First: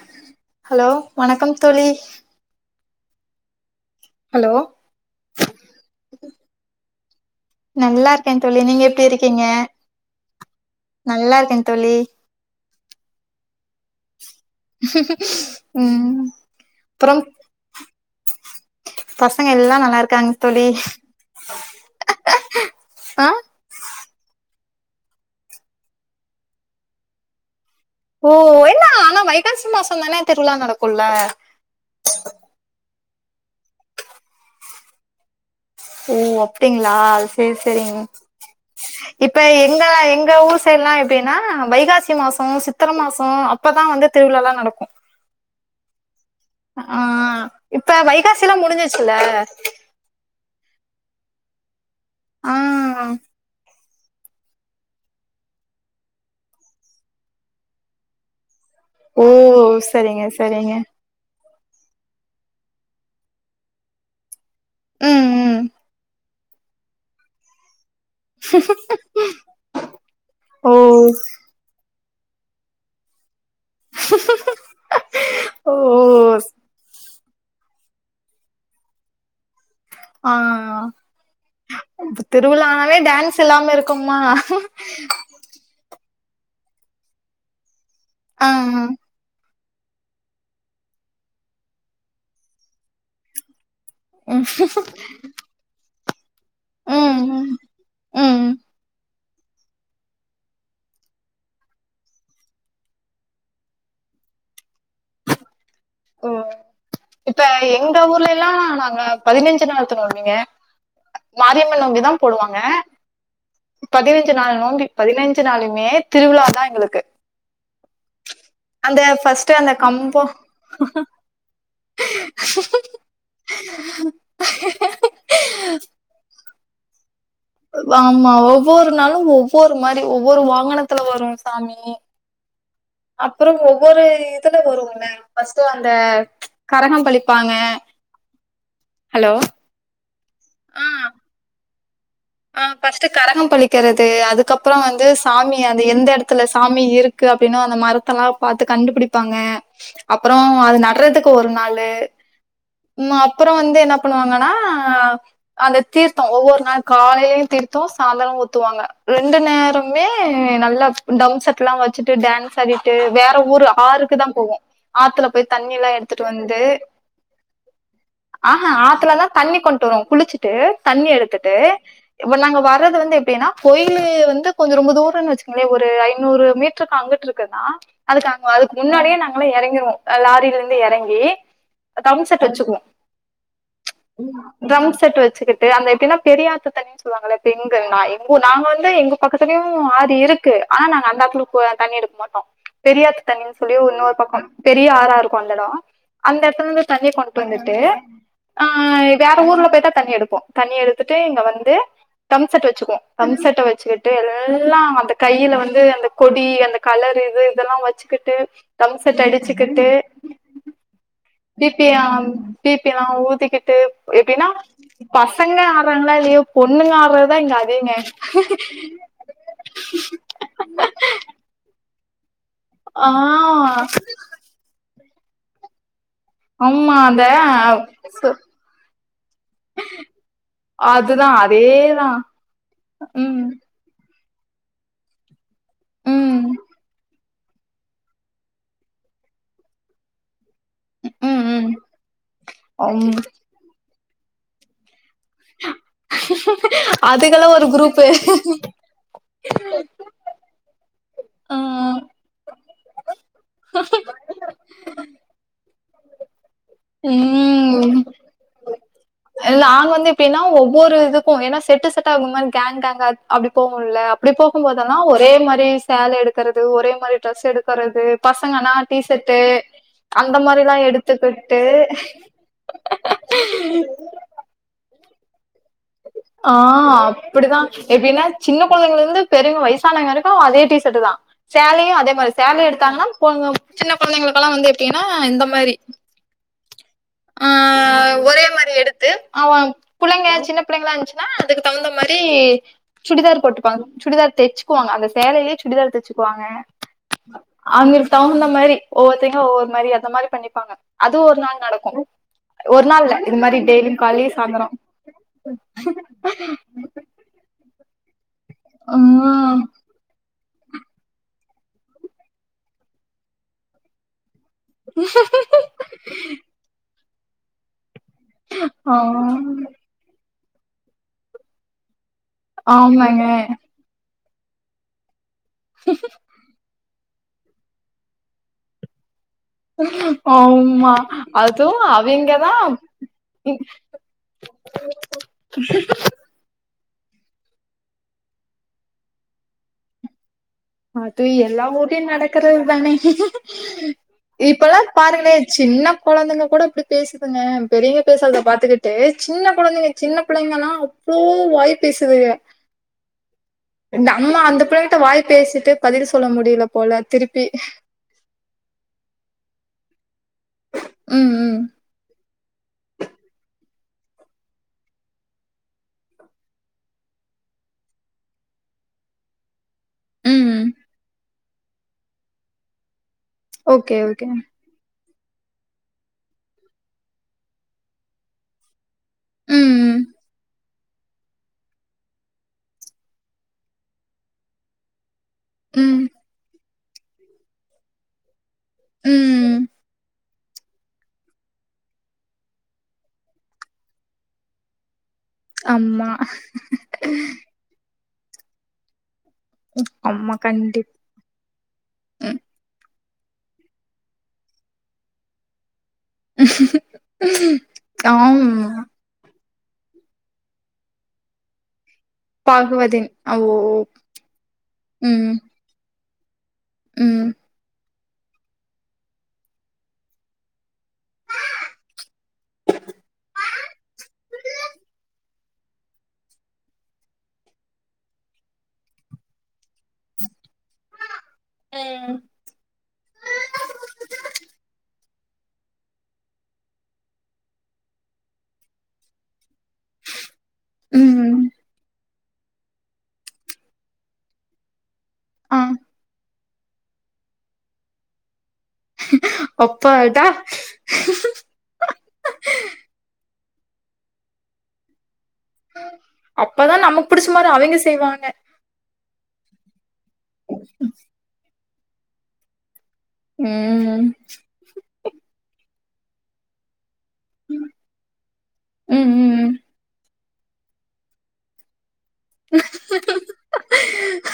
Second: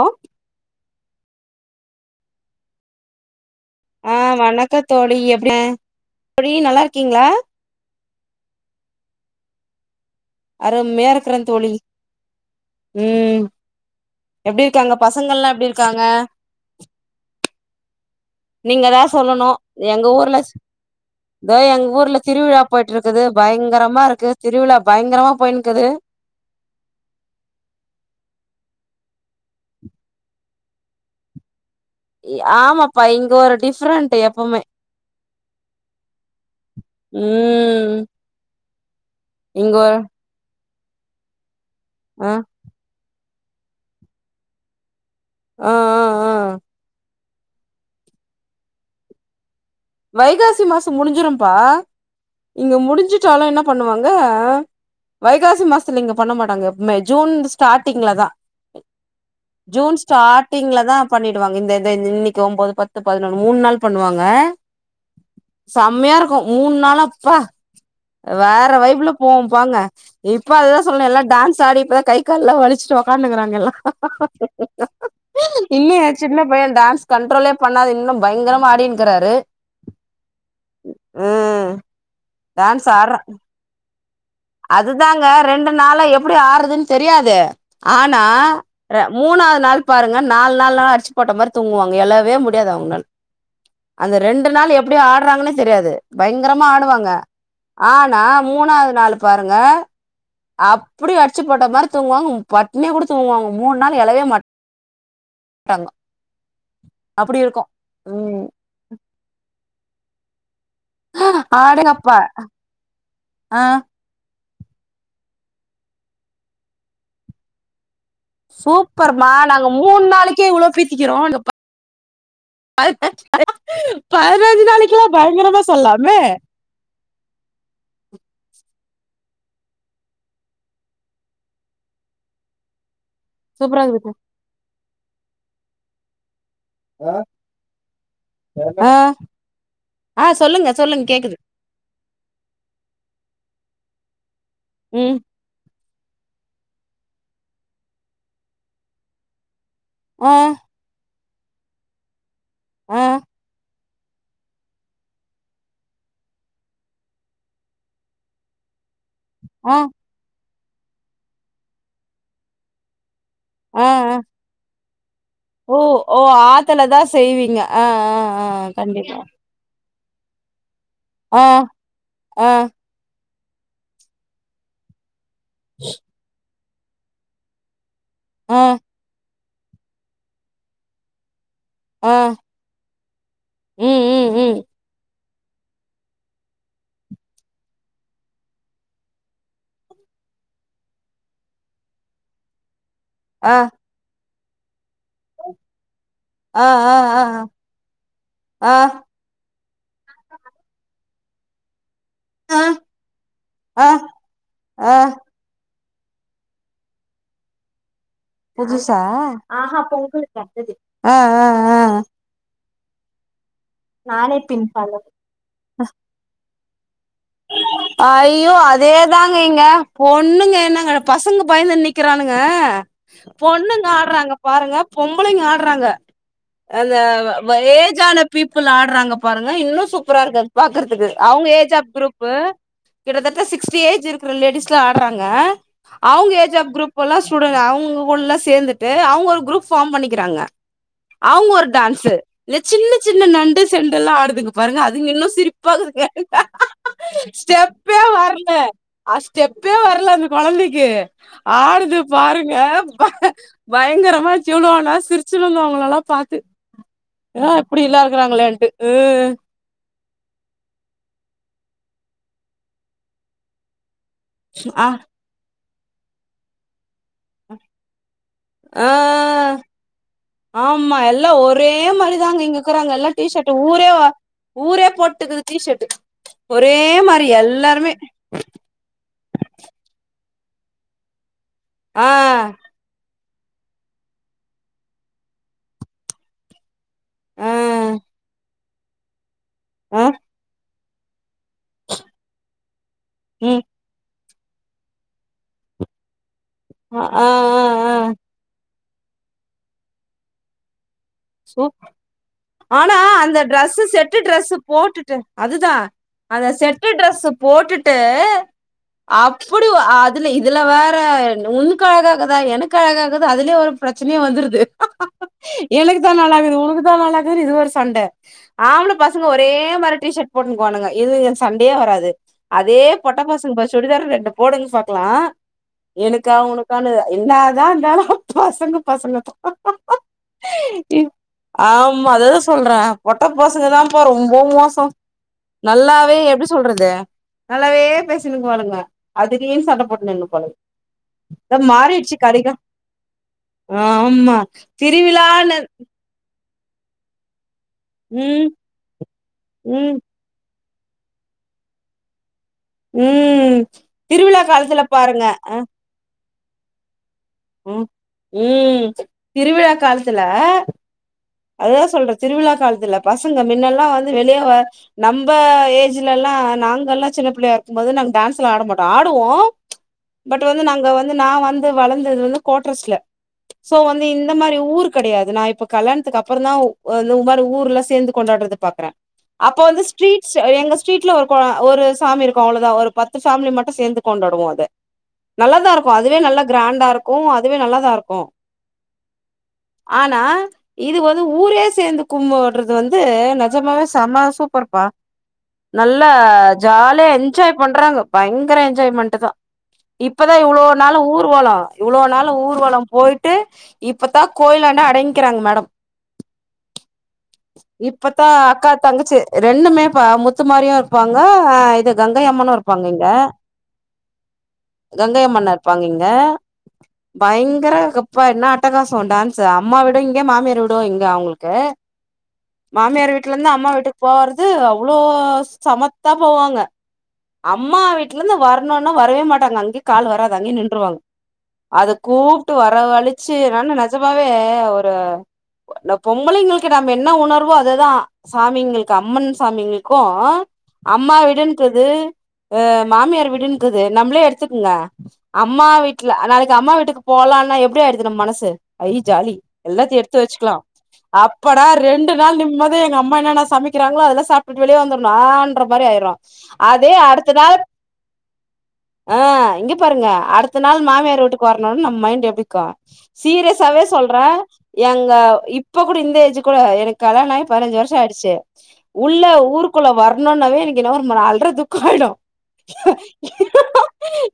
ஆஹ ஹலோ வணக்கம் தோழி ஆஹ் ஹலோ வணக்கத் தோழி எப்படி எப்படி நல்லா இருக்கீங்களா கேன் தோழி நீங்க எப்படி இருக்கீங்க அருமையா நல்லா இருக்குறேன் இருக்கே தோழி உஹம் எப்படி இருக்காங்க பசங்கள்ல்லா எப்படி இருக்காங்க ம் அப்புறம் நீங்க தான் பசங்க சொல்லணும் எல்லா நல்லா எங்க இருக்காங்க ஊர்ல தோழி இதோ எங்க ஊர்ல திருவிழா போயிட்டு இருக்குது ஆ பயங்கரமா இருக் க்கு திருவிழா பயங்கரமா போயிருக்குது ஓ என்ன ஆனா வைகாசி மாசம் தானே திருவிழா நடக்கும்ல ஆமாப்பா இங்க ஒரு டிஃப்ரெண்டட் எப்பவுமே ஓ அப்ப்டங்களா செரி ம் செரிங்க [unintelligible] இப்ப இங்க எங்க ஒரு எங்க ஊர் எல்லா எப்படின்னா வைகாசி ஆ மசோ சித்திர மாச ஆ அப்பதான் வந்து திருவிழல்லா நடக்கும் ஆ ஆ ஆ ஆஹ் இப்ப வைகாசி எல்லா முடிஞ்சச்சுல வைகாசி மசோ முடிஞ்சிரபா ஆ இங்க முடிஞ்சிட்டாலு என்னப் பண்ணுவாங்கா வைகாசி மாசத்துல இங்க பண்ண மாட்டாங்க எப்போமே ஜூன் ஸ்டார்டிங்ல தா ஓ சரிங்க சரிங்க ங்க இந்த இன்னைக்கு ஒன்பது பத்து பதினொன்னு மூணு நாள் பண்ணுவாங்க ம் ம் செம்மையா இருக்கும் மூணு நாளா அப்பா வேற வாயப்புல போவோம் போங்க இப்ப ஓ அதுதான் சொல்லண எல்லாம் டான்ஸ் ஆடி இப்பதான் கை கால்லா வலிச்சுட்டு உக்காண்ணுக்குறாங்க எல்லாம் [unintelligible] ஓ சின்ன பய டான்ஸ் கண்ட்ரோலே பண்ணாது இன்னும் பயங்கர ஆடின்கிறாரு ஆஹ் இப்ப திருவிழா டான்ஸ் நாளே ஆடுறா டான்ஸ் இல்லாம இருக்குமா ப்டி ஆடுறதுன்னு தெரியாது ஆனா ஆ ம் மூணாவது நாள் பாருங்க நாள் நாலுனா அடிச்சி போட்ட மாரி தூங்குவாங்க எலவே முடியாது அவுங்கனால ம் ரெண்டு நாள் எப்டி ஆடுறாங்கன்னே தெரியாது பயங்கரமா ஆடுவாங்க ம் ஆனா ம் மூணாவது நாலு பாருங்க அப்படி அடிச்சு போட்டமாறி தூங்குவாங்க பட்னியா கூட தூங்குவாங்க மூணு நாள் எழவே மாட் ம் இப்ப இருக்கும் எங்க உம் ஊர்லைலாம் நாங்க பதினஞ்சு நாள் த்து நோம்பிங்க மாரியம்மன் நோம்பி ஆடுங்கப்பா தான் போடுவாங்க ஆஹ் பதினஞ் சு நாளு நோம்பி பதினஞ்சு நாளுமே திருவிழா தான் எங்களுக்கு அந்த சூப்பர்மா ஃபர்ஸ்ட் நாங்க அந்த மூணு கம்போ நாளைக்கே இவ் வளோ பீத்திக்கிறோம் அந்தப் பதினஞ்சு நாளைக்குலாம் பயங்கரமா சொல்லலாமே ஆமா ஒவ்வொரு நாளும் ஒவ்வொரு மாரி ஒவ்வொரு வாகனத்துல வரும் சாமி அப்புறம் சூப்பரா ஒவ்வொரு இருக்கு இதுல வரும் ஆன் ஃபர்ஸ்ட்டு வந்த கரகம் பளிப்பாங்க ஹலோ ஆன் சொல்லுங்க சொல்லுங்க கேக்குது ஆஹ் ஃபர்ஸ்ட்டு கரகம் பளிக்கிறது அதுக்கப் ப்புறம் வந்து உம் சாமியா ந்த எந்த எடத்துல சாமி இருக்கு அப்டின்னும் அந்த மரத்தெல்லாம் பாத்து கண்டுபிடிப்பாங்க அப்புறம் ஆஹ் அது நட்றதுக்கு க்கு ஒரு நாளு ஆஹ் ம் அப்புறம் வந்து என்ன பண்ணுவாங்கன்னா அந்த தீர்த்தம் ஒவ்வொரு நாள் காலைலயும் தீர்த்தம் சாந்தரமும் ஊத்துவாங்க ரெண்டு ஆஹ் நேரமுமே மே நல்லா டம் செட்டுலாம் வச்சுட்டு டான்ஸ் ஆடிட்டு வேற ஊரு ஆஹ் ஆறுக்கு ஆஹ். தான் போவோம் ஆத்துல போய் ஓ தண்ணில்லாம் ஓ எடுத்துட்டு வந்து ஆத்துல தான் செய்வீங்க ஆஹ் ஆஹ் ஆஹ் ஆஹேன் ஆத்துல கண்டிப்பா தான் தண்ணி கொண்டு வரும் குளிச்சிட்டு தண்ணி எடுத்துட்டு ஆஹ் இப்ப நாங்க ஆஹ் வர்றது வந்து எப்டின்னா கோயுலு வந்து கொஞ்சம் ரொம்ப தூரம்னு வச்சுக் கோங்களேன் ஒரு ஐநூறு மீட் ருக்கு அங்கட்ருக்குன்னா அதுக்காம ஆஹ் அதுக்கு முன்னாடியே நாங் மளும் எறங்கிடுவோம் லாரில இருந்து எறங்கி ஆ டம் செட் வச்சுக்குவோம் ம் ம் ம் ட்ரம் செட் வச் வச்சுக்கிட்டு அங்க எப்டினா பெரியாத் னு சொல்லுவாங்களே பெண்கள் எங்க எங்க நாங்க வந்து எங்க பக்கத்துலயும் ஆறு இருக்கு ஆனா நாங்க அந்த ஆத்துல தண்ணி எடுக்க மாட்டோம் பெரியாத்து ஆ தன்னின்னு சொல்லி இன்னொரு பக்கம் பெரிய ஆரா இருக்கும் அந்த எடம் அந்த ஆ எடத்துல இருந்து ஆ தண்ணி ஆ கொண்டு வந்துட்டு ஆ வேற ஊர்ல போயி தண்ணி எடுப்போம் தண்ணி எடுத்து துட்டே இங்க வந்து து ஆ டம்செட் வச்சுக்கோம் டம்செட்டை ஆ வச்சுக்கிட்டு ஆ எல்லாம் அந்த கையில வந்து அந்த கொடி அந்த கலர் இது இதெல்லாம் வச்சுக்கிட்டு புதுசா ட்ரம் செட் ஆ பொங்க ஆ ப்பி ஆ ப பிலா ஊதிக்கிட்டு எப்படின்னா பசங்க ஆறாங்களா இல்லையோ பொண்ணுங்க ஆடுறதுதா இங்க அதிகங்க ஐயோ அதேதாங்க இங்க பொண்ணுங்க என்னங்க பசங்க பயந்துண்ணு நிக் கிராணு ங்க ஆ பொண்ணுங்க ஆட்றாங்க பாருங்க பொம்பளைங்க ஆட்றாங்க அந்த ஏஜான சு பீப்புள் ஆட்றாங்க பாருங்க இன்னும் சூப்பரா இருக்கு அத பாக்குறதுக்கு அதுதா அவங்க ஏஜ் ஆப் அதேதா குரூப் ப்ப கிட்டத்தட்ட ம் சிக்ஸ்டி ஏஜ் இருக்கு சில லேடிஸ் எலாம் ஆட்றாங்க அவங்க ம் ஏஜ் ஆப் குரூப் எல்லாம் ஸ்டூடெண்ட் அவங்கஓடலாம் சேர்ந்துட்டு அவங்க ஒரு குரூப் ஃபார்ம் பண்ணிக்கிறாங்க ம் அவங்க ஒரு ம் டான்ஸ் இந்த சின்ன அம் சின்ன நண்டு சென் எல்லா ஆடுதுங்க பாருங்க அது அதுங்க இன்னோ சிரிப்பாகதுங்க அதுக்கெல்லா ஒரு ஸ்டெப்பே குரூப்பு வர்ல அ ஸ்டெப்பே வர்ல அந்த கொழந்தைக்கு ஆ ஆடுது பாருங்க பய பயங்கரமா ட்யூலோ நேரோ சிரிச்சினுந்தோ அவுங்களல்லா பாத்து ஏ எப்டிலா இருக்கறாங்களேன்ட்டுக்கு இ நாங்க வந்து எப்டீன்னா ஒவ்வோரு இதுக்கோ ஏன்னா செட்டு செட்ட ஆகு கேங கேங்கா அப்டி போகும்ல அப்படி ஆ போகும்போதெல்லாம் ஒரே மாரியே சேல எடுக்குறது ஒரே மாரி ட்ரெஸ் எடுக்கறது பசங்கனா ஆ டீசர்ட்ட் அந்த மாதிரிலா ஆமா எல்லா எடுத்துக்கிட்டு ஒரே மாரிதாங்க இங்க இருக்குறாங்க எல்லா டீ ஷர்ட் ஊரே வ- ஊரே போட்டுக்குது டீ ஷர்ட் ஆ ஒரே மாரி அப்புடித்தா எல்லாருமே எப்டீன்னா சின்ன கொழந்தைங்க இருந்து பெருங்க வயசானவங்க வரைக்கு இப்பவும் அதே டீசர்ட்டு தா சேலையு ஆ அதே மாரி சேலய எடுத்தாங்கான [unintelligible] சின்ன கொழந்தைங்குளுக்குலா வந்து எப்டீனா இந்த மாரி ஆ ஒரே மாரி எடுத்து அவுங் ஆ புள்ளங்க சின்னப் புள்ளைகளான்ச்சு லா அதுக்கு தகுந்த மாரி சுடிதார் ம் போட்டுப்பாங்க சுடிதார் தெச்சுகுவாங்க அந்த சேலைலயே சுடிதார் தெச்சு க்குவாங்க ஆ ஆ ஆ ஆ அவங்குலுக் தகுந்த மாரி ஒவ்வொருத்தங்க ஒவ்வொரு மாரி அந்த மாரி பண்ணிப்பாங்க அதுவும் ஒரு நாள் சூ நடக்க ஆனா அந்த ட்ரெஸ் டெய்லியு செட்டு காலைலயு ட்ரெஸ் சாயந்தரோ போட்டுட்டு அதுதான் அந்த செட்டு ட்ரெஸ் போட்டுட்டு ம் அப்புடு அதுல இது இதுல வேற உன்னுக்கு அழகாகதா என்னுக்கு அழகாககுது அதுலயே ஒரு பிரச்சனையே வந்துருது எனக்கு தா [unintelligible] இது ஒரு சண்ட ஆம்பள ஆ பசங்க ஒரே மாரி டீ ஷர்ட் போட்டுனுக்வானுங்க இதுங்க சண்டையே வராது அதே பொட்ட ஆமாங்க பசங்க பாரு சுடிதாரு ரெண்டு போடுங்க பாக்கலா எனக்கா உனக்கானு என்னாதான் இருந்தாலும் பசங்க பசங்க தான் ஆமா அதுவு ஆமா அததான் அவிங்கதா சொல்றேன் பொட்ட பசங்க தான்ப்பா ரொம்ப மோசோ நல்லாவே எப்டி சொல்றது நல்லாவே பேசினுக்கு வாளுங்க அது [unintelligible] சண்ட போட்டுன்னு நின்னுபாளுங்க அது எல்லா ஊர்லயும் நடக்கறது தானே ஆமா இப்பல்லாம் பாருங்களேன் திருவிழான்னு சின்ன கொழந்தைங்க கூட அப்படி பேசுதுங்க பெரியவுங்க பேசறத ம் பாத்துக்கிட்டு சின்ன கொழந்தைங்க ம் சின்ன பிள்ளைங்க எல்லா அவ்ளோ வாய் பேசுதுக உம் நம்ம அந்த பிள்ளையிட்ட ட்ட வாய்ப் பேசிட்டு பதில் சொ சொல்ல முடியல போல திருப் உம் உஹ்ம் திருவிழா காலத்துல ம் ம் அதுதான் சொல்றது திருவிழா காலத்துல பசங்க மின்னல்லாம் வந்து வெளியே நம்ம ஏஜ்ல எல்லாம் நாங்கல்லாம் சின்ன பிள்ளையா இருக்கும் போது நாங்களா டான்ஸ்ல ஆட மாட்டோம் ஆடுவோம் பட் வந்து ம் நாங்க வந்து நான் வந்து வளர்ந்தது வந்து கோட்ரஸ்ல சோ ஓகே வந்து ஓகே இந்த மாதிரி ஊருக்கு கெடையாது நா இப்ப கல்யாணத்துக்குப்ப அப்புறம் தான் இந்த மாதிரி ஊர்லல்ல சேர்ந்து கொண்டாடுறது பாக்குறேன் அப்ப வந்து ம் ஸ்ட்ரீட் எங்க ஸ்ட்ரீட்ல ஒரு ஒரு சாமி இருக்கும் அவ்வளவுதான் ஒரு பத்து ஃபமிலி மட்டும் சேர்ந்து கொண்டாடுவோம் அத நல்ல தான் இருக்கும் ம் அதுவே நல்ல கிராண்ட் தா இருக்கும் அதுவே நல்லாதா இருக்கும் ம் ஆனா இது வந்து ஊரே சேர்ந்து கும்படுறது வந்து நஜமாவே சம சூப்பர்ப்பா நல்லா ஆமா ஜாலியா என்ஜாய் பண்றாங்க பயங்கர என்ஜாய்மெண்ட் தான் ஆமா இப்பதான் இவ்வளோ கண்டிப் நாள் ஊர்வலம் இவ்வளோ நாாள ம் ஊர்வலம் போயிட்டு இப்பதான் கோயில அடங்கிக்கிறாங்க மேடம் இப்பத்தான் ஆமா அக்கா தங்கச்சி ரெண்டுமே முத்து மாதிரியும் இருப்பாங்க இது கங்கை அம்மனும் இருப்பாங்க இங்க பாகுவதின் ஓ கங்கை ம் அம்மன் இருப்பாங்கங்க க ம் பயங்கர கப் இப்பா என்ன அட்டகாசம் டான்ஸ் அம்மா விட இங்க மாமியார வி தோ இங்க அவங்களுக்கு மாமியார் வீட்டுல இருந்து அம்மா வீட்டுக்கு போறது அவ்ளோ சமத்தா போவாங்க அம்மா வீட்டுல இருந்து வரணுனா வரவே மாட்டாங்க அங்க கால் வராது அங்கே நின்றுவாங்க அத ம் கூப்ட்டு வரவழிச்சு நனான நஜமாவே ஒரு ந பொம்பளைங்களுக்கு நம்ப என்ன உணர்வோ அதுதான் சாமிங்களுக்கு அம்மன் சாமிங்களுக்கும் அம்மா ம் வீடுன்றது அ மாமியார் வீடுன்றது நம்பளே எடுத்துக்கங்க ஆ அம்மா வீட்டுல நாளக்கி அம்மா வீட்டுக்கு போலான்னா எப்டி ஆயடுது நம் மனசு அய் ஜாலி எல்லா [unintelligible] த்து அப்பாடா வச்சுக்கலாம் அப்பாடா ரெண்டு நாள் நிம்மதியா எங்க அம்மா என்ன சமைக்கிறாங்களோ அதுலா சாப்டுடு வெளிய வந்தரு நான்ற மாரி ஆயிர்ரா அப்பதா அதே நமக்கு புடிச்ச அடுத்த மாரி நாள் அவிங்க செய்வாங்க ஆ இங்க பாருங்க அடுத்த நாள் மாமியார் வூட்டுக்கு வர னாலும் நம்ம மைண்ட் எப்டிக்கா சீரியஸாவே ம் சொல்ற எங்க இப் இப்ப கூட இந்த ஏஜ் கூட எனக் கல்லாணம் ஆயி பதினஞ்சு வருஷம் ஆயிடுச்சு ம் உள்ள ம் ஊருக்குள்ள வர னுன்னாவே எனக்கு ஏதோ ஒரு அள்ற துக்காயிடும்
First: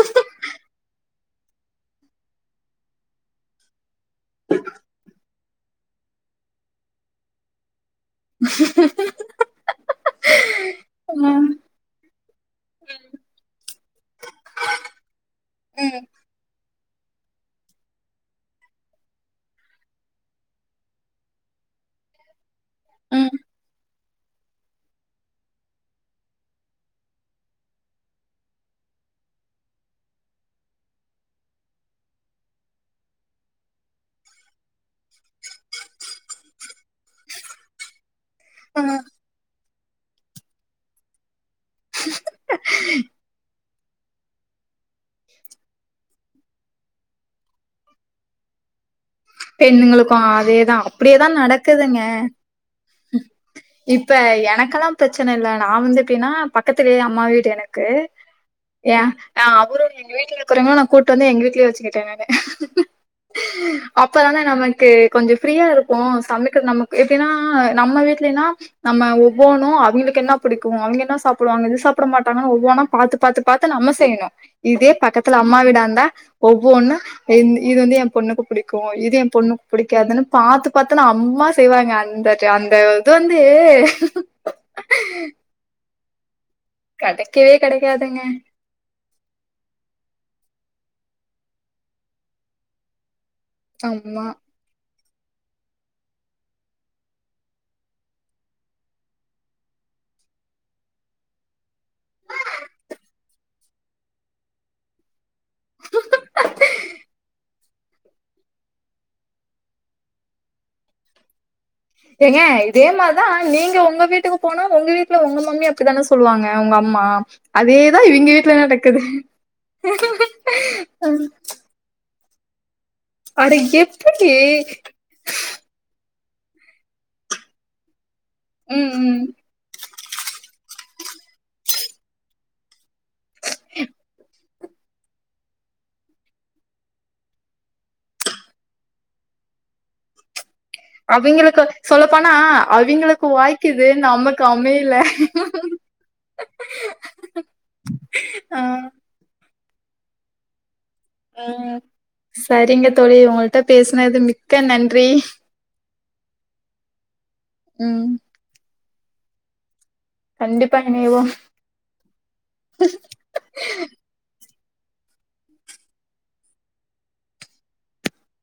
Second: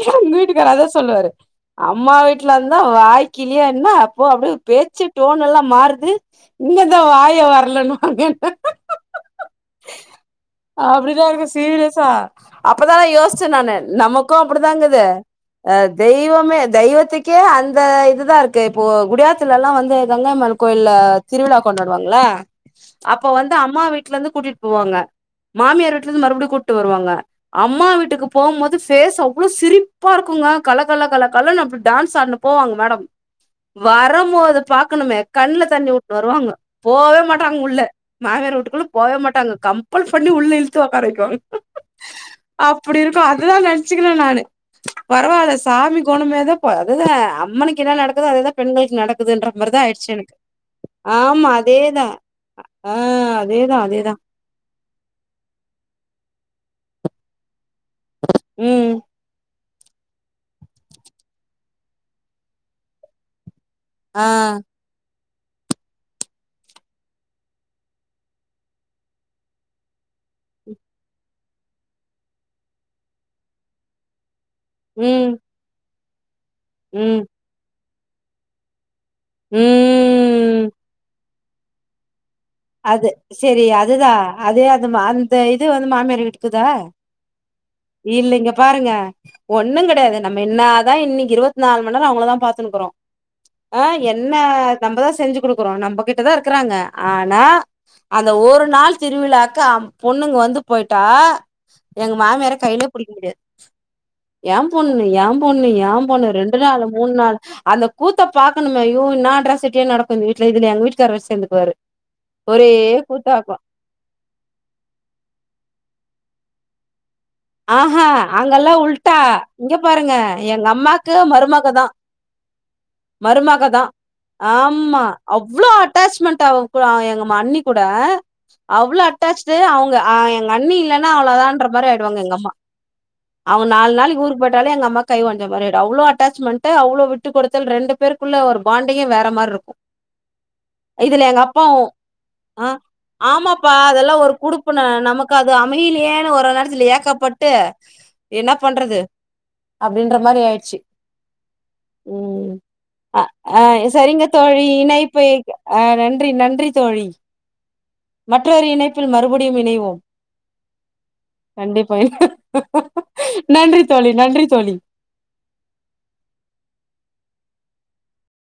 எங்க வீட்டுக்காரு அதான் சொல்லுவாரு அம்மா வீட்லருந்தா வாய்க்கிலிய என்ன பா அப்டியே ஒரு பேச்சுக் டோன் எல்லாம் மாறுது இங்கதான் வாய வரலனும் அப்டிதான் இருக்கு ம் சீரியஸா அப்பதான் யோசிச்சேன் நானு நமக்கும் அப்டிதாங்குது அ ம் தெய்வமே தெய்வத்துக்கே அந்த இதுதான் இருக்கு இப்போ குடியாத்துலலா வந்து மங்கம்மாள் கோயில்ல திருவிழா கொண்டாடுவாங்கல்ல அப்ப ம் வந்து அம்மா விட் வீட்லருந்து கூட்டிட்டு போவாங்க மாமியார் வீட்லருந்து மறுபடியும் கூட்டு வருவாங்க அம்மா வீட்டுக்கு போகும்போது ஃபேஸ் அவ்ளோ சிரிப்பா இருக்குங்களா கல கல கல கலனு அப்டி டான்ஸ் ஆடினு போவாங்க மேடம் வரம்போது பாக் பாக்கணுமே கண்ல தண்ணி வுட்டுனு வருவாங்க போவே மாட்டாங்க உள்ள மாமியாரு வூட்டுக்குள்ள ம் போவே மாட்டாங்க கம் கம்பல் பண்ணி உள்ள இழுத்து உக்கார வைக்கனும் [inaudible] அப்டி இருக்கும் அததுதான் நெனச்சுக்குனே நானு பரவால்ல சாமி கோணமேதான் இப்ப அதுதான் அம்மனுக்கு என்ன நடக்குதோ அதுதான் பெண்களுக்கு நடக்குது பெண்களுக்கும் அதேதான் அப்டியேதான் ஆமா நடக்குதுங்க அதேதா ஆ அதேதா அதேதா இப்ப எனக்கெல்லா பிரச்சன இல்ல நான் வந்து எப்டின்னா பக்கத்துலயே அம்மா வீடு எனக் இருக்கு ம் ஏன் அ அவரும் எங்க வீட்ல இருக்குறவுங்களான் நான் கூட்டு வந்து எங்க வீட்லயே வச்சுக்கிட்டேன் நானு ஆ அப்பதானா நமக்கு கொஞ்சோ ஃப்ரீயா இருக்கும் சமைக்கிற நமக்கு எப்படினா நம்ம வீட்லன்னா நம்ம ஒவ்வொண்ணும் அவுங்களுக்கு என்ன பிடிக்கும் அவுங்க என்ன சாப்பிடுவாங்க இது சாப்பிட மாட்டாங்கன்னு ஒவ்வொண்ணா பாத்து பாத்து பாத்து நம்ம செய்யணும் இதே ம் பக்கத்துல அம்மா வீடா இருந்தா [inaudible] ஒவ்வொண்ணும் ம் இந் இது வந்து எ பொண்ணுக்கு புடிக்கும் என் பொண்ணுக்கு பிடிக்காதுன்னு ம் பாத்து பாத்து நான் அம்மா செ செய்வாங்க அந்த அந்த அது இது வந்து செரி அதுதான் அதே அது அந்த இது வந்து மாமியார் விட்டுதா கெடைக்கவே கெடைக்காதுங்க இல்லைங்க பாருங்க ஒண்ணும் கிடையாது நம்ம என்ன த இன்னைக்கு இருவத்தி நாலு மணிேர அவங்களளைதான் பாத்துன்னுக்கிறோம் ஆ ஆமா என்ன நம்ம தான் செஞ்சு கொடுக்குறோம் நம்ம கிட்டதான் இருக்காறாங்க ஆ அந்த ஒரு நாள் திருவிழாக்க பொண்ணுங்க வந்து போயிட்டா எங்க மாமியார கையிலே புடிக்க முடியாது என் பொண்ணு என் பொண்ணு பொண்ணு ஏன் பொண்ணு ரெண்டு நாள் மூணு நாள் அந்த கூத்த பாக்கணுமேயும் அட்ராசிடியே நடக்கும் இந்த வீட்டுல இதுல எங்க வீட்டுக்கார வேற சேர்ந்துக்குவரு ஏங்க இதே மாதான் நீங்க உங்க வீட்டுக்கு போனா உங்க வீட்டுல உங்க மம்மி அப்படித்தானே சொ சொல்லுவாங்க உங்க அம்மா அதேதா ஆஹா இவிங்க வீட்ல அங்கல்லா நடக்குது உட்டா இங்க பாருங்க எங்க ஆ அம்மாக்கு மருமகதான் அட மருமகதான் எப்படி ஆமா அவ்வளோ அட்டாச்மெண்ட் ட்ட விட்டிருவாங்க எங்க மம்மி கூட ம் அவ்ளோ ம் அட்டாச்சு அவங்க எங்க அண்ணி இல்ல ன்னா அவளான்ற மாதிரி ஆயி டுவாங்க எங்கம்மா அவங்க நாலு நாளைக்கு ஊரு போயிட் ட்டாலே எங்க அம்மா கை உடைஞ்ச மாதிரி ஆயிடும் ‌அட்டாமெண்ட் அவளோ விட்டு கொடுத்தல் ரெண்டு பேருக்குள்ள ஒரு பாண்டி வேற மாரி இருக்கும் இதுல எங்க அவிங்களுக்கு அப்பாவும் சொல்லப்போனா ஆஹ் அவிங்களுக்கு ஆமாப்பா வாய்க்குது அதெல்லா ஒரு நமக்கு குடுப்பன அமையல நமக்கு அது அமையிலயேன்னு ஒரு வறு இதுல ஏக்கப்பட்டு என்ன ஆ பண்றது அப்படின்ற மாரி ஆயிடுச்சு ஆ. உம் சரிங்க தோழி அ உங்கள்ட்ட அ பேசுனது சரிங்க மிக்க தோழி நன்றி இணைப்பு அ நன்றி நன்றி தோழி ம் மற்றொரு இணைப்பு இணைப்பில் மறுபடியும் இணைவோம் கண்டிப்பா இணைவோம் கண்டிப்பா நன்றி தோழி நன்றி தோழி